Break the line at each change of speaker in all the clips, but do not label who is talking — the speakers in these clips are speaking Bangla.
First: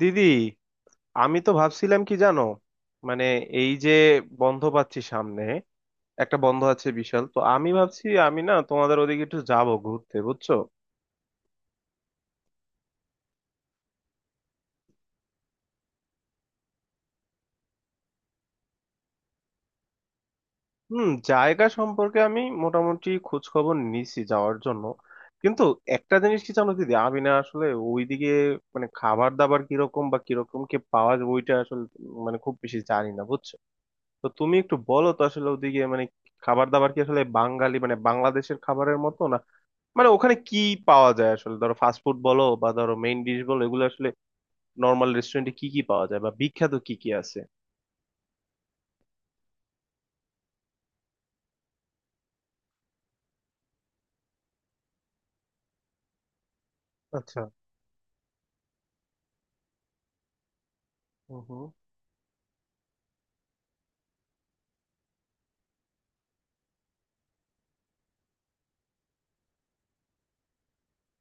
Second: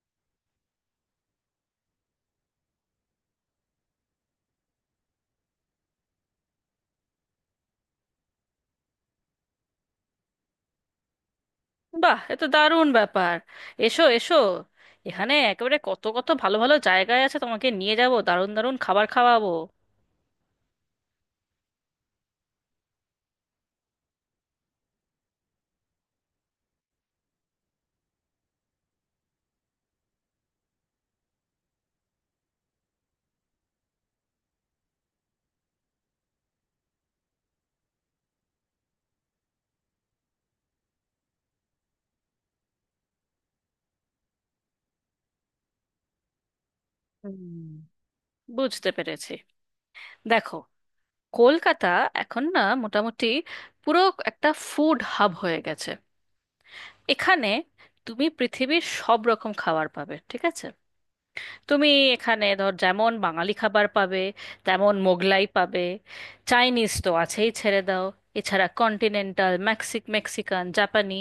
দিদি, আমি তো ভাবছিলাম কি জানো, মানে এই যে বন্ধ পাচ্ছি সামনে, একটা বন্ধ আছে বিশাল, তো আমি ভাবছি আমি না তোমাদের ওদিকে একটু যাব ঘুরতে, বুঝছো।
বাহ, এ তো দারুণ ব্যাপার! এসো, এসো। এখানে একেবারে কত কত ভালো ভালো জায়গায় আছে, তোমাকে নিয়ে যাব, দারুণ দারুণ খাবার খাওয়াবো।
হুম, জায়গা সম্পর্কে আমি মোটামুটি খোঁজ খবর নিছি যাওয়ার জন্য, কিন্তু একটা জিনিস কি জানো দিদি, আমি না আসলে ওইদিকে মানে খাবার দাবার কিরকম বা কিরকম কি পাওয়া যায় ওইটা আসলে মানে খুব বেশি জানি না, বুঝছো। তো তুমি একটু বলো তো আসলে ওদিকে মানে খাবার দাবার কি আসলে বাঙালি মানে বাংলাদেশের খাবারের মতো, মানে ওখানে কি পাওয়া যায় আসলে? ধরো ফাস্টফুড বলো বা ধরো মেইন ডিশ বলো, এগুলো আসলে নর্মাল রেস্টুরেন্টে কি কি পাওয়া যায় বা বিখ্যাত কি কি আছে?
হুম। বুঝতে পেরেছি। দেখো, কলকাতা এখন না মোটামুটি পুরো একটা ফুড হাব হয়ে গেছে
আচ্ছা।
এখানে। তুমি পৃথিবীর সব রকম খাবার পাবে, ঠিক আছে?
হুম, হুম।
তুমি এখানে ধর, যেমন বাঙালি খাবার পাবে, তেমন মোগলাই পাবে, চাইনিজ তো আছেই, ছেড়ে দাও। এছাড়া কন্টিনেন্টাল, মেক্সিকান, জাপানি,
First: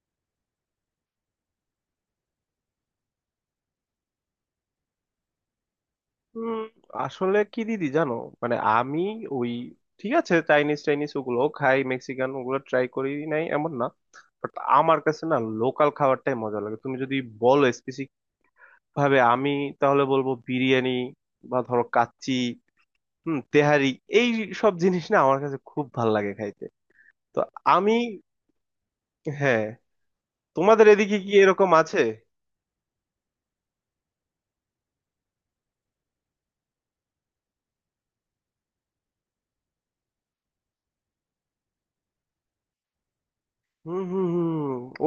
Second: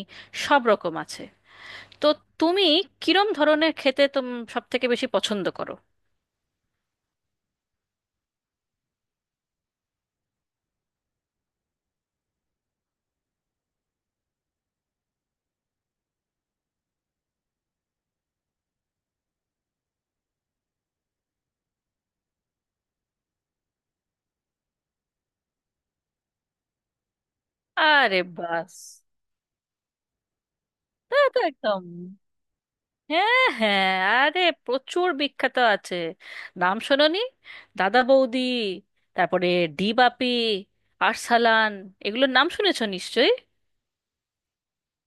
সব রকম আছে। তো তুমি কিরম ধরনের খেতে তুমি সব থেকে বেশি পছন্দ করো?
উম, আসলে কি দিদি জানো, মানে আমি ওই, ঠিক আছে চাইনিজ চাইনিজ ওগুলো খাই, মেক্সিকান ওগুলো ট্রাই করি নাই এমন না, বাট আমার কাছে না লোকাল খাবারটাই মজা লাগে। তুমি যদি বলো স্পেসিফিক ভাবে, আমি তাহলে বলবো বিরিয়ানি, বা ধরো কাচ্চি, হুম তেহারি, এই সব জিনিস না আমার কাছে খুব ভাল লাগে খাইতে। তো আমি,
আরে বাস!
হ্যাঁ, তোমাদের
তা
এদিকে কি
তো
এরকম
একদম।
আছে?
হ্যাঁ, হ্যাঁ, আরে প্রচুর বিখ্যাত আছে। নাম শোনোনি? দাদা বৌদি, তারপরে ডি বাপি, আরসালান এগুলোর নাম শুনেছো নিশ্চয়ই।
হুম, হুম, হুম।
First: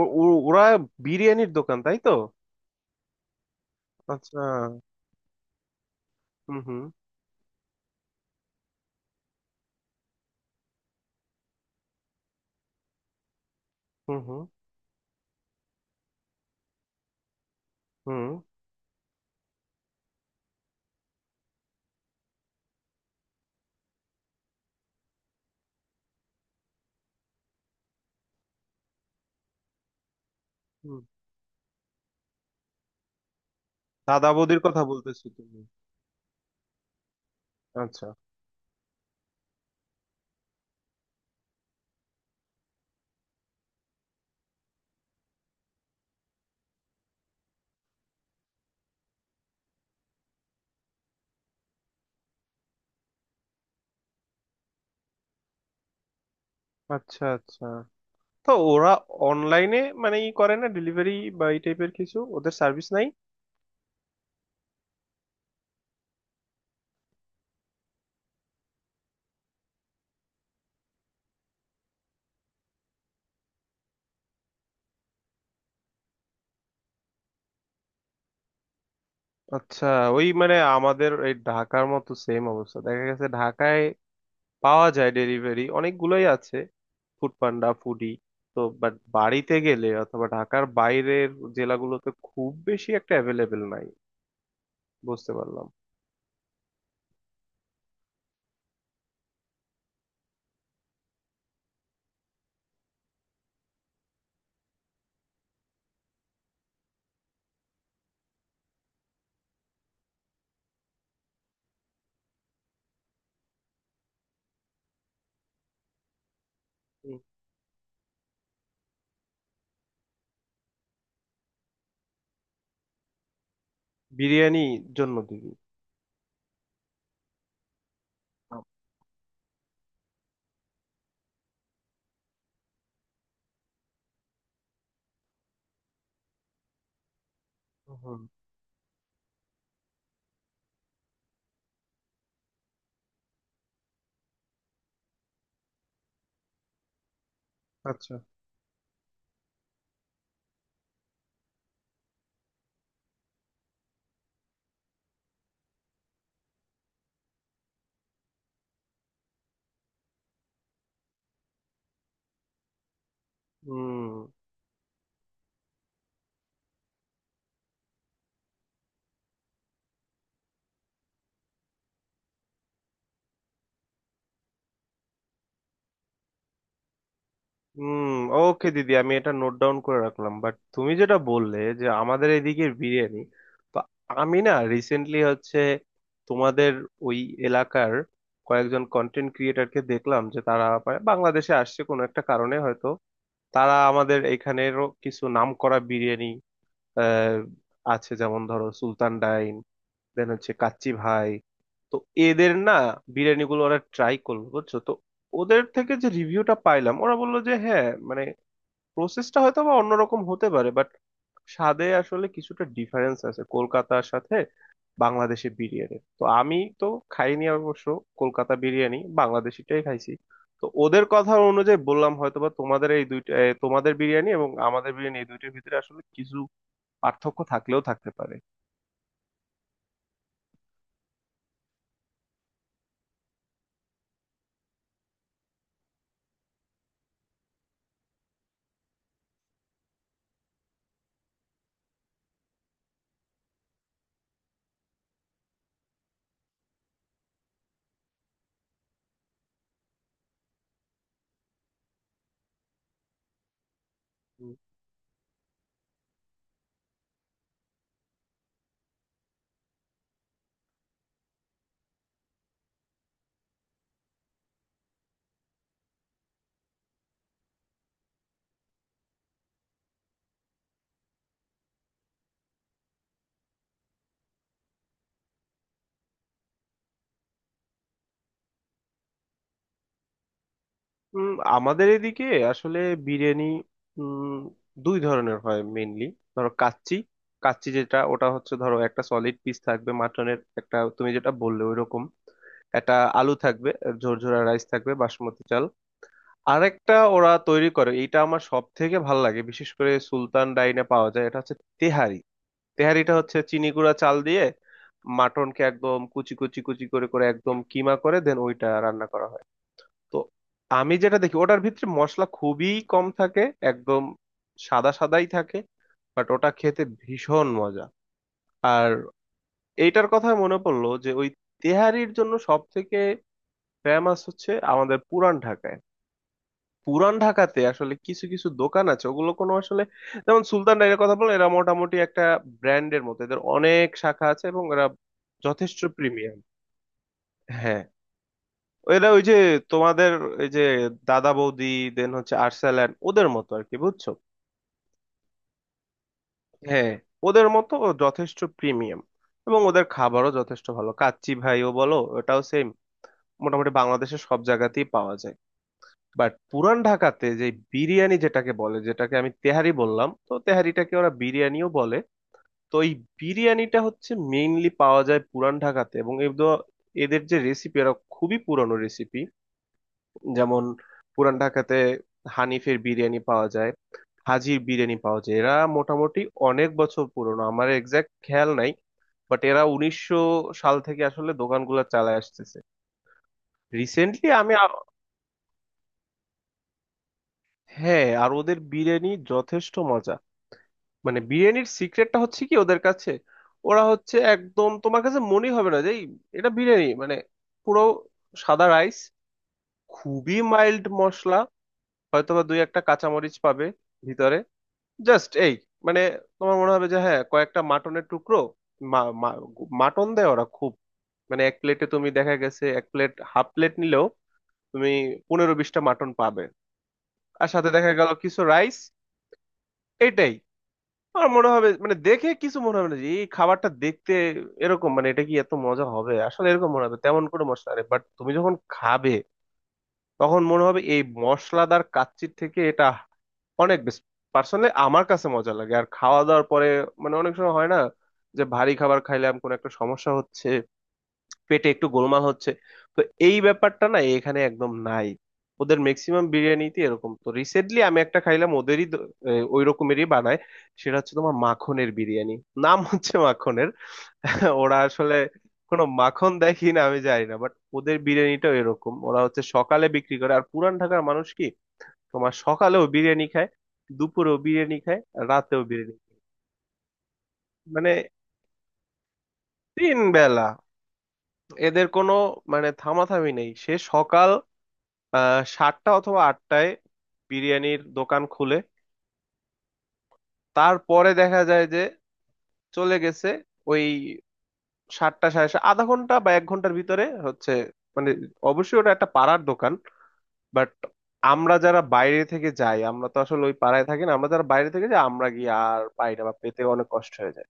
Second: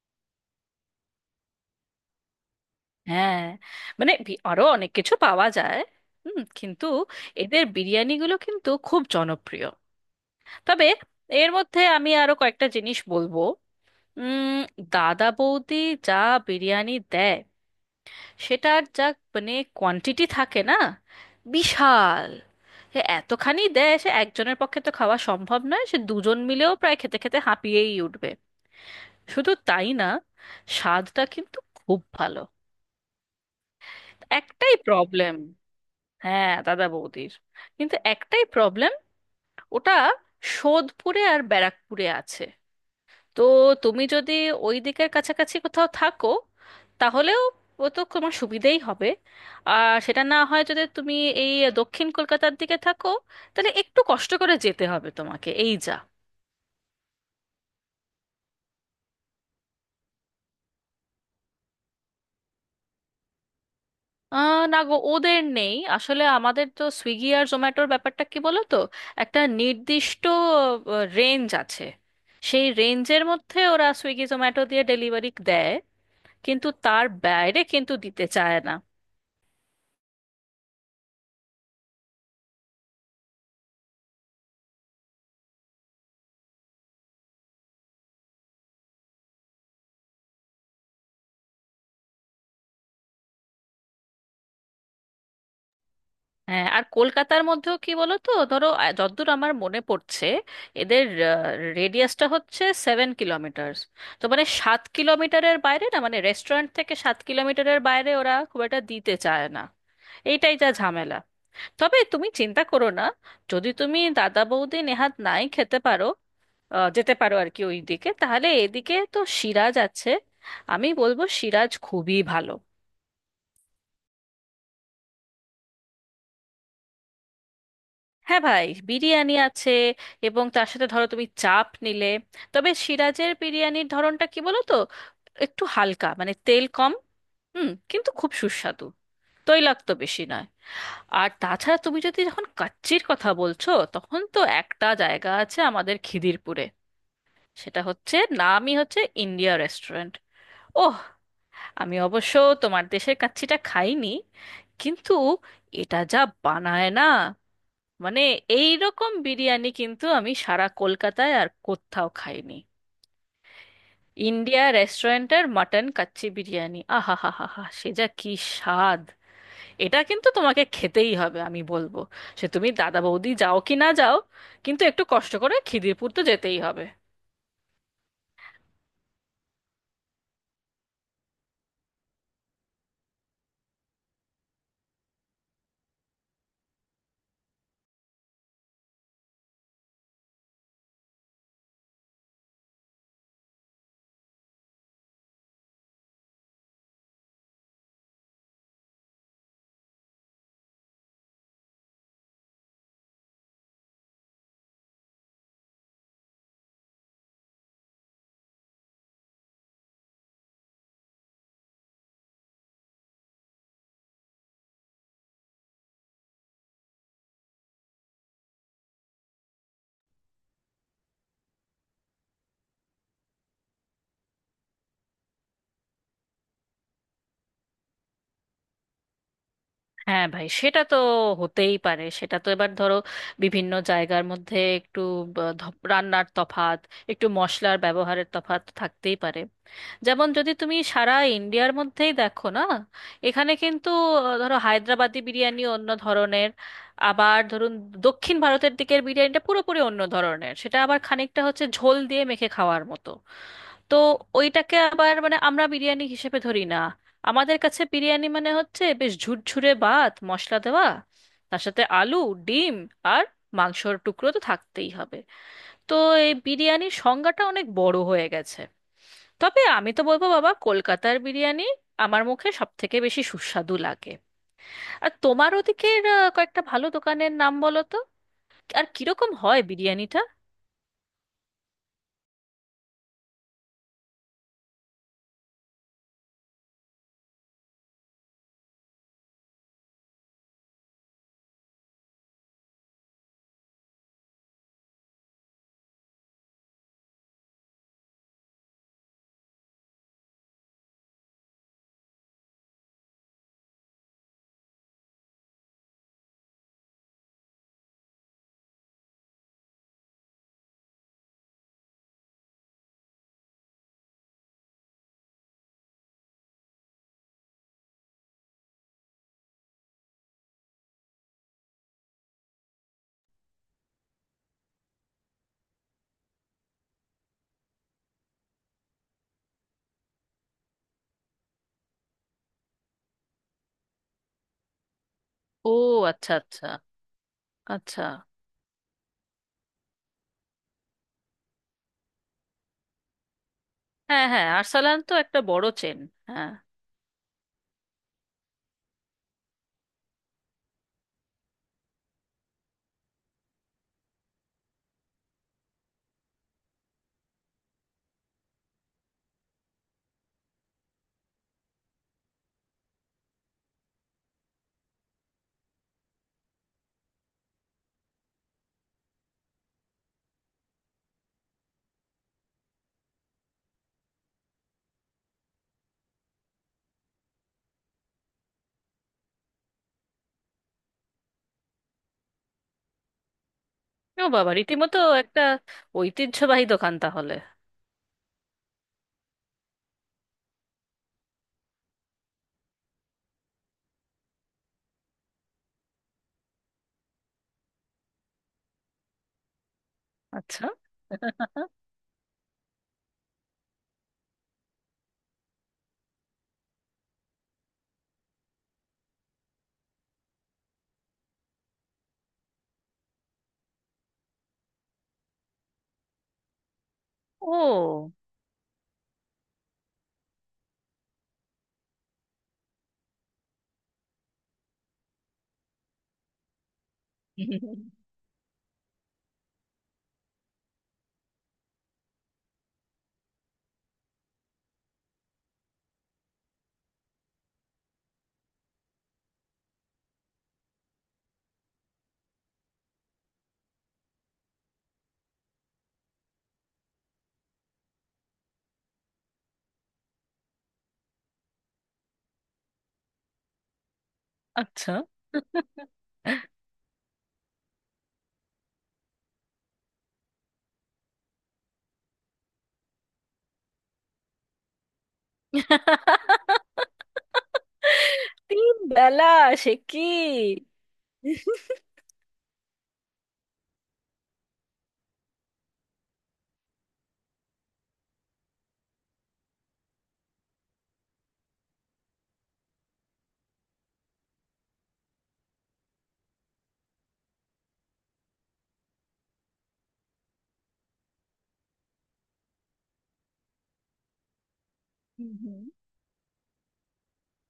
ওরা বিরিয়ানির দোকান তাই তো?
হ্যাঁ, মানে
আচ্ছা।
আরো অনেক কিছু পাওয়া যায়। হুম,
হুম, হুম,
কিন্তু এদের বিরিয়ানিগুলো কিন্তু খুব জনপ্রিয়। তবে এর মধ্যে আমি আরো কয়েকটা জিনিস বলবো।
হুম, হুম,
উম দাদা বৌদি যা বিরিয়ানি দেয়,
হুম,
সেটার যা মানে কোয়ান্টিটি থাকে না, বিশাল! সে এতখানি দেয়, সে একজনের পক্ষে তো খাওয়া সম্ভব নয়, সে দুজন মিলেও প্রায় খেতে খেতে হাঁপিয়েই উঠবে। শুধু তাই না,
হুম।
স্বাদটা কিন্তু খুব ভালো।
দাদা বৌদির
একটাই
কথা বলতেছো
প্রবলেম,
তুমি?
হ্যাঁ দাদা বৌদির, কিন্তু
আচ্ছা,
একটাই প্রবলেম, ওটা সোদপুরে আর ব্যারাকপুরে আছে। তো তুমি যদি ওই দিকের কাছাকাছি কোথাও থাকো, তাহলেও ও তো তোমার সুবিধেই হবে। আর সেটা না হয়, যদি তুমি এই দক্ষিণ কলকাতার দিকে থাকো, তাহলে একটু কষ্ট করে যেতে হবে তোমাকে, এই যা।
আচ্ছা, আচ্ছা। তো ওরা অনলাইনে মানে ই করে না ডেলিভারি বা এই টাইপের কিছু, ওদের সার্ভিস নাই?
আহ না গো, ওদের নেই আসলে। আমাদের তো সুইগি আর জোম্যাটোর ব্যাপারটা কি বলো তো, একটা নির্দিষ্ট রেঞ্জ আছে, সেই রেঞ্জের মধ্যে ওরা সুইগি জোম্যাটো দিয়ে ডেলিভারি দেয়, কিন্তু তার বাইরে কিন্তু দিতে চায় না।
আচ্ছা। ওই মানে আমাদের এই ঢাকার মতো সেম অবস্থা, দেখা গেছে ঢাকায় পাওয়া যায় ডেলিভারি, অনেকগুলোই আছে, ফুড পান্ডা, ফুডি। তো বাট বাড়িতে গেলে অথবা ঢাকার বাইরের জেলাগুলোতে খুব বেশি একটা অ্যাভেলেবেল নাই। বুঝতে পারলাম।
হ্যাঁ, আর কলকাতার মধ্যেও কি বলো তো, ধরো, যতদূর আমার মনে পড়ছে, এদের রেডিয়াসটা হচ্ছে 7 কিলোমিটার। তো মানে 7 কিলোমিটারের বাইরে, না মানে রেস্টুরেন্ট থেকে 7 কিলোমিটারের বাইরে ওরা খুব একটা দিতে চায় না। এইটাই যা ঝামেলা। তবে তুমি চিন্তা করো না, যদি তুমি দাদা বৌদি নেহাত নাই খেতে পারো, যেতে
হুম।
পারো আর কি ওই দিকে, তাহলে এদিকে তো সিরাজ আছে। আমি বলবো সিরাজ খুবই ভালো।
বিরিয়ানি জন্য দিবি?
হ্যাঁ ভাই, বিরিয়ানি আছে, এবং তার সাথে ধরো তুমি চাপ নিলে। তবে সিরাজের বিরিয়ানির ধরনটা কি বলো তো, একটু হালকা, মানে তেল কম, হুম, কিন্তু
হুম।
খুব সুস্বাদু, তৈলাক্ত বেশি নয়। আর তাছাড়া তুমি যদি, যখন কাচ্চির কথা বলছো, তখন তো একটা জায়গা আছে আমাদের খিদিরপুরে, সেটা
আচ্ছা।
হচ্ছে, নামই হচ্ছে ইন্ডিয়া রেস্টুরেন্ট। ওহ, আমি অবশ্য তোমার দেশের কাচ্চিটা খাইনি, কিন্তু এটা যা বানায় না, মানে এই রকম বিরিয়ানি কিন্তু আমি সারা কলকাতায় আর কোথাও খাইনি।
হুম,
ইন্ডিয়া রেস্টুরেন্টের মাটন কাচ্চি বিরিয়ানি, আহা হা হা হা, সে যা কি স্বাদ! এটা কিন্তু তোমাকে খেতেই হবে, আমি বলবো। সে তুমি দাদা বৌদি যাও কি না যাও, কিন্তু একটু কষ্ট করে খিদিরপুর তো যেতেই হবে।
হুম। ওকে দিদি, আমি এটা নোট ডাউন করে রাখলাম। বাট তুমি যেটা বললে যে আমাদের এদিকের বিরিয়ানি, তো আমি না রিসেন্টলি হচ্ছে তোমাদের ওই এলাকার কয়েকজন কন্টেন্ট ক্রিয়েটারকে দেখলাম যে তারা বাংলাদেশে আসছে কোনো একটা কারণে, হয়তো তারা আমাদের এখানেরও কিছু নামকরা বিরিয়ানি, আহ আছে যেমন ধরো সুলতান ডাইন, দেন হচ্ছে কাচ্চি ভাই, তো এদের না বিরিয়ানিগুলো ওরা ট্রাই করলো, বুঝছো তো। ওদের থেকে যে রিভিউটা পাইলাম, ওরা বললো যে হ্যাঁ মানে প্রসেসটা হয়তো বা অন্যরকম হতে পারে, বাট স্বাদে আসলে কিছুটা ডিফারেন্স আছে কলকাতার সাথে। বাংলাদেশি বিরিয়ানি তো আমি তো খাইনি অবশ্য, কলকাতা বিরিয়ানি, বাংলাদেশিটাই খাইছি। তো ওদের কথা অনুযায়ী বললাম, হয়তোবা তোমাদের এই দুইটা তোমাদের বিরিয়ানি এবং আমাদের বিরিয়ানি, এই দুইটার ভিতরে আসলে কিছু পার্থক্য থাকলেও থাকতে পারে।
হ্যাঁ ভাই, সেটা তো হতেই পারে, সেটা তো, এবার ধরো, বিভিন্ন জায়গার মধ্যে একটু ব- ধ- রান্নার তফাৎ, একটু মশলার ব্যবহারের তফাৎ থাকতেই পারে। যেমন যদি তুমি সারা ইন্ডিয়ার মধ্যেই দেখো না, এখানে কিন্তু ধরো হায়দ্রাবাদি বিরিয়ানি অন্য ধরনের। আবার ধরুন দক্ষিণ ভারতের দিকের বিরিয়ানিটা পুরোপুরি অন্য ধরনের, সেটা আবার খানিকটা হচ্ছে ঝোল দিয়ে মেখে খাওয়ার মতো। তো ওইটাকে আবার মানে আমরা বিরিয়ানি হিসেবে ধরি না। আমাদের কাছে বিরিয়ানি মানে হচ্ছে বেশ ঝুরঝুরে ভাত মশলা দেওয়া, তার সাথে আলু, ডিম, আর মাংসর টুকরো তো থাকতেই হবে। তো এই বিরিয়ানির সংজ্ঞাটা অনেক বড় হয়ে গেছে। তবে আমি তো বলবো বাবা, কলকাতার বিরিয়ানি আমার মুখে সব থেকে বেশি সুস্বাদু লাগে। আর তোমার ওদিকের কয়েকটা ভালো দোকানের নাম বলো তো, আর কিরকম হয় বিরিয়ানিটা?
উম, আমাদের এদিকে আসলে বিরিয়ানি উম, দুই ধরনের হয় মেইনলি। ধরো কাচ্চি, কাচ্চি যেটা ওটা হচ্ছে ধরো একটা সলিড পিস থাকবে মাটনের, একটা তুমি যেটা বললে ওই রকম, একটা আলু থাকবে, ঝরঝরা রাইস থাকবে, বাসমতি চাল। আরেকটা ওরা তৈরি করে, এইটা আমার সব থেকে ভালো লাগে, বিশেষ করে সুলতান ডাইনে পাওয়া যায়, এটা হচ্ছে তেহারি। তেহারিটা হচ্ছে চিনি গুঁড়া চাল দিয়ে মাটনকে একদম কুচি কুচি কুচি করে করে একদম কিমা করে দেন ওইটা রান্না করা হয়। তো আমি যেটা দেখি ওটার ভিতরে মশলা খুবই কম থাকে, একদম সাদা সাদাই থাকে, বাট ওটা খেতে ভীষণ মজা। আর এইটার কথা মনে পড়লো যে ওই তেহারির জন্য সব থেকে ফেমাস হচ্ছে আমাদের পুরান ঢাকায়। পুরান ঢাকাতে আসলে কিছু কিছু দোকান আছে ওগুলো কোনো আসলে, যেমন সুলতান ডাইরের কথা বললাম, এরা মোটামুটি একটা ব্র্যান্ডের মতো, এদের অনেক শাখা আছে এবং এরা
ও,
যথেষ্ট
আচ্ছা,
প্রিমিয়াম।
আচ্ছা।
হ্যাঁ,
আচ্ছা।
এরা ওই যে তোমাদের এই যে দাদা বৌদি, দেন হচ্ছে আর্সেল্যান্ড, ওদের মতো আর কি, বুঝছো।
হ্যাঁ, হ্যাঁ, আরসালান তো একটা বড় চেন। হ্যাঁ।
হ্যাঁ, ওদের মতো ও যথেষ্ট প্রিমিয়াম এবং ওদের খাবারও যথেষ্ট ভালো। কাচ্চি ভাইও বলো ওটাও সেম, মোটামুটি বাংলাদেশের সব জায়গাতেই পাওয়া যায়। বাট পুরান ঢাকাতে যে বিরিয়ানি যেটাকে বলে, যেটাকে আমি তেহারি বললাম, তো তেহারিটাকে ওরা বিরিয়ানিও বলে। তো এই বিরিয়ানিটা হচ্ছে মেইনলি পাওয়া যায় পুরান ঢাকাতে, এবং এদের এদের যে রেসিপি এরা খুবই পুরানো রেসিপি। যেমন পুরান ঢাকাতে হানিফের বিরিয়ানি পাওয়া যায়, হাজির বিরিয়ানি পাওয়া যায়, এরা মোটামুটি অনেক বছর পুরনো। আমার এক্সাক্ট খেয়াল নাই, বাট এরা 1900 সাল থেকে আসলে দোকানগুলো চালায় আসতেছে।
ও
রিসেন্টলি
বাবা,
আমি আ-
রীতিমতো একটা ঐতিহ্যবাহী দোকান তাহলে।
হ্যাঁ, আর ওদের বিরিয়ানি যথেষ্ট মজা। মানে বিরিয়ানির সিক্রেটটা হচ্ছে কি ওদের কাছে, ওরা হচ্ছে একদম তোমার কাছে মনে হবে না যে এটা বিরিয়ানি, মানে পুরো সাদা রাইস, খুবই
আচ্ছা।
মাইল্ড মশলা, হয়তোবা দুই একটা কাঁচামরিচ পাবে ভিতরে, জাস্ট এই মানে তোমার মনে হবে যে হ্যাঁ কয়েকটা মাটনের টুকরো, মা- মা- মাটন দেয় ওরা খুব মানে এক প্লেটে, তুমি দেখা গেছে এক প্লেট হাফ প্লেট নিলেও তুমি 15-20টা মাটন পাবে, আর সাথে দেখা গেল
ও,
কিছু রাইস। এটাই আমার মনে হবে, মানে দেখে কিছু মনে হবে না যে এই খাবারটা দেখতে এরকম, মানে এটা কি এত মজা হবে আসলে, এরকম মনে হবে তেমন কোনো মশলা নেই, বাট তুমি যখন খাবে তখন মনে হবে এই মশলাদার কাচ্চির থেকে এটা অনেক বেশ পার্সোনালি আমার কাছে মজা লাগে। আর খাওয়া দাওয়ার পরে, মানে অনেক সময় হয় না যে ভারী খাবার খাইলাম কোনো একটা সমস্যা হচ্ছে, পেটে একটু গোলমাল হচ্ছে, তো এই ব্যাপারটা না এখানে একদম নাই, ওদের ম্যাক্সিমাম বিরিয়ানিতে এরকম। তো রিসেন্টলি আমি একটা খাইলাম ওদেরই ওই রকমেরই বানায়, সেটা হচ্ছে তোমার মাখনের বিরিয়ানি, নাম হচ্ছে মাখনের। ওরা
আচ্ছা।
আসলে কোনো মাখন দেখি না, আমি জানি না, বাট ওদের বিরিয়ানিটাও এরকম। ওরা হচ্ছে সকালে বিক্রি করে, আর পুরান ঢাকার মানুষ কি তোমার সকালেও বিরিয়ানি খায়, দুপুরেও বিরিয়ানি খায়, আর রাতেও বিরিয়ানি খায়। মানে
তিন বেলা? সে
তিন
কি!
বেলা, এদের কোনো মানে থামাথামি নেই। সে সকাল 7টা অথবা 8টায় বিরিয়ানির দোকান খুলে, তারপরে দেখা যায় যে চলে গেছে ওই আধা ঘন্টা বা এক ঘন্টার ভিতরে হচ্ছে, মানে অবশ্যই ওটা একটা পাড়ার দোকান, বাট আমরা যারা বাইরে থেকে যাই আমরা তো আসলে ওই পাড়ায় থাকি না, আমরা যারা বাইরে থেকে যাই আমরা
হুম
গিয়ে
হুম।
আর পাই না, বা পেতে অনেক কষ্ট হয়ে যায়।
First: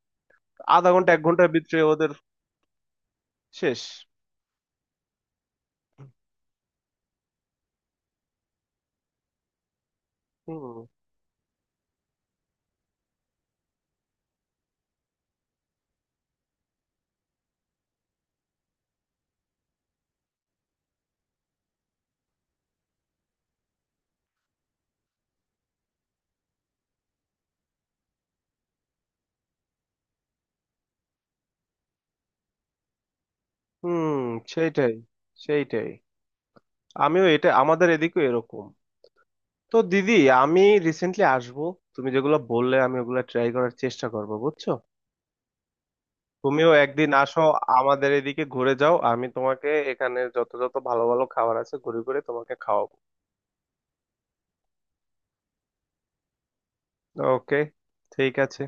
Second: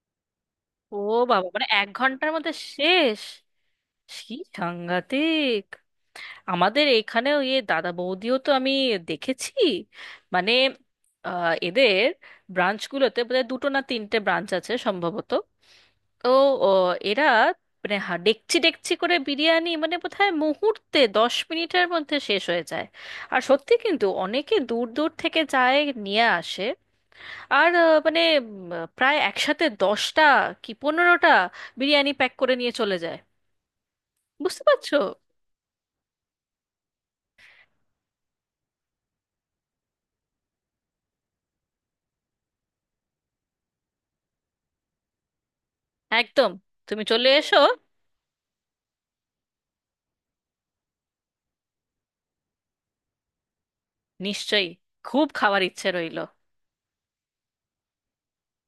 আধা
ও
ঘন্টা এক ঘন্টার
বাবা, মানে
ভিতরে
এক
ওদের
ঘন্টার মধ্যে শেষ?
শেষ।
কি সাংঘাতিক! আমাদের এখানেও ইয়ে দাদা বৌদিও তো আমি দেখেছি। মানে
হুম,
এদের ব্রাঞ্চগুলোতে বোধহয় দুটো না তিনটে ব্রাঞ্চ আছে সম্ভবত। তো, ও, এরা মানে ডেকচি ডেকচি করে বিরিয়ানি, মানে বোধহয় মুহূর্তে 10 মিনিটের মধ্যে শেষ হয়ে যায়। আর সত্যি কিন্তু অনেকে দূর দূর থেকে যায়, নিয়ে আসে। আর মানে প্রায় একসাথে 10টা কি 15টা বিরিয়ানি প্যাক করে নিয়ে চলে যায়,
হুম।
বুঝতে
সেইটাই,
পারছো?
সেইটাই, আমিও এটা আমাদের এদিকেও এরকম। তো দিদি, আমি রিসেন্টলি আসবো, তুমি যেগুলো বললে আমি ওগুলো ট্রাই করার চেষ্টা করবো, বুঝছো।
একদম!
তুমিও
তুমি
একদিন
চলে
আসো
এসো।
আমাদের এদিকে, ঘুরে যাও, আমি তোমাকে এখানে যত যত ভালো ভালো খাবার আছে ঘুরে ঘুরে তোমাকে খাওয়াবো।
নিশ্চয়ই, খুব খাওয়ার ইচ্ছে রইল।
ওকে, ঠিক আছে।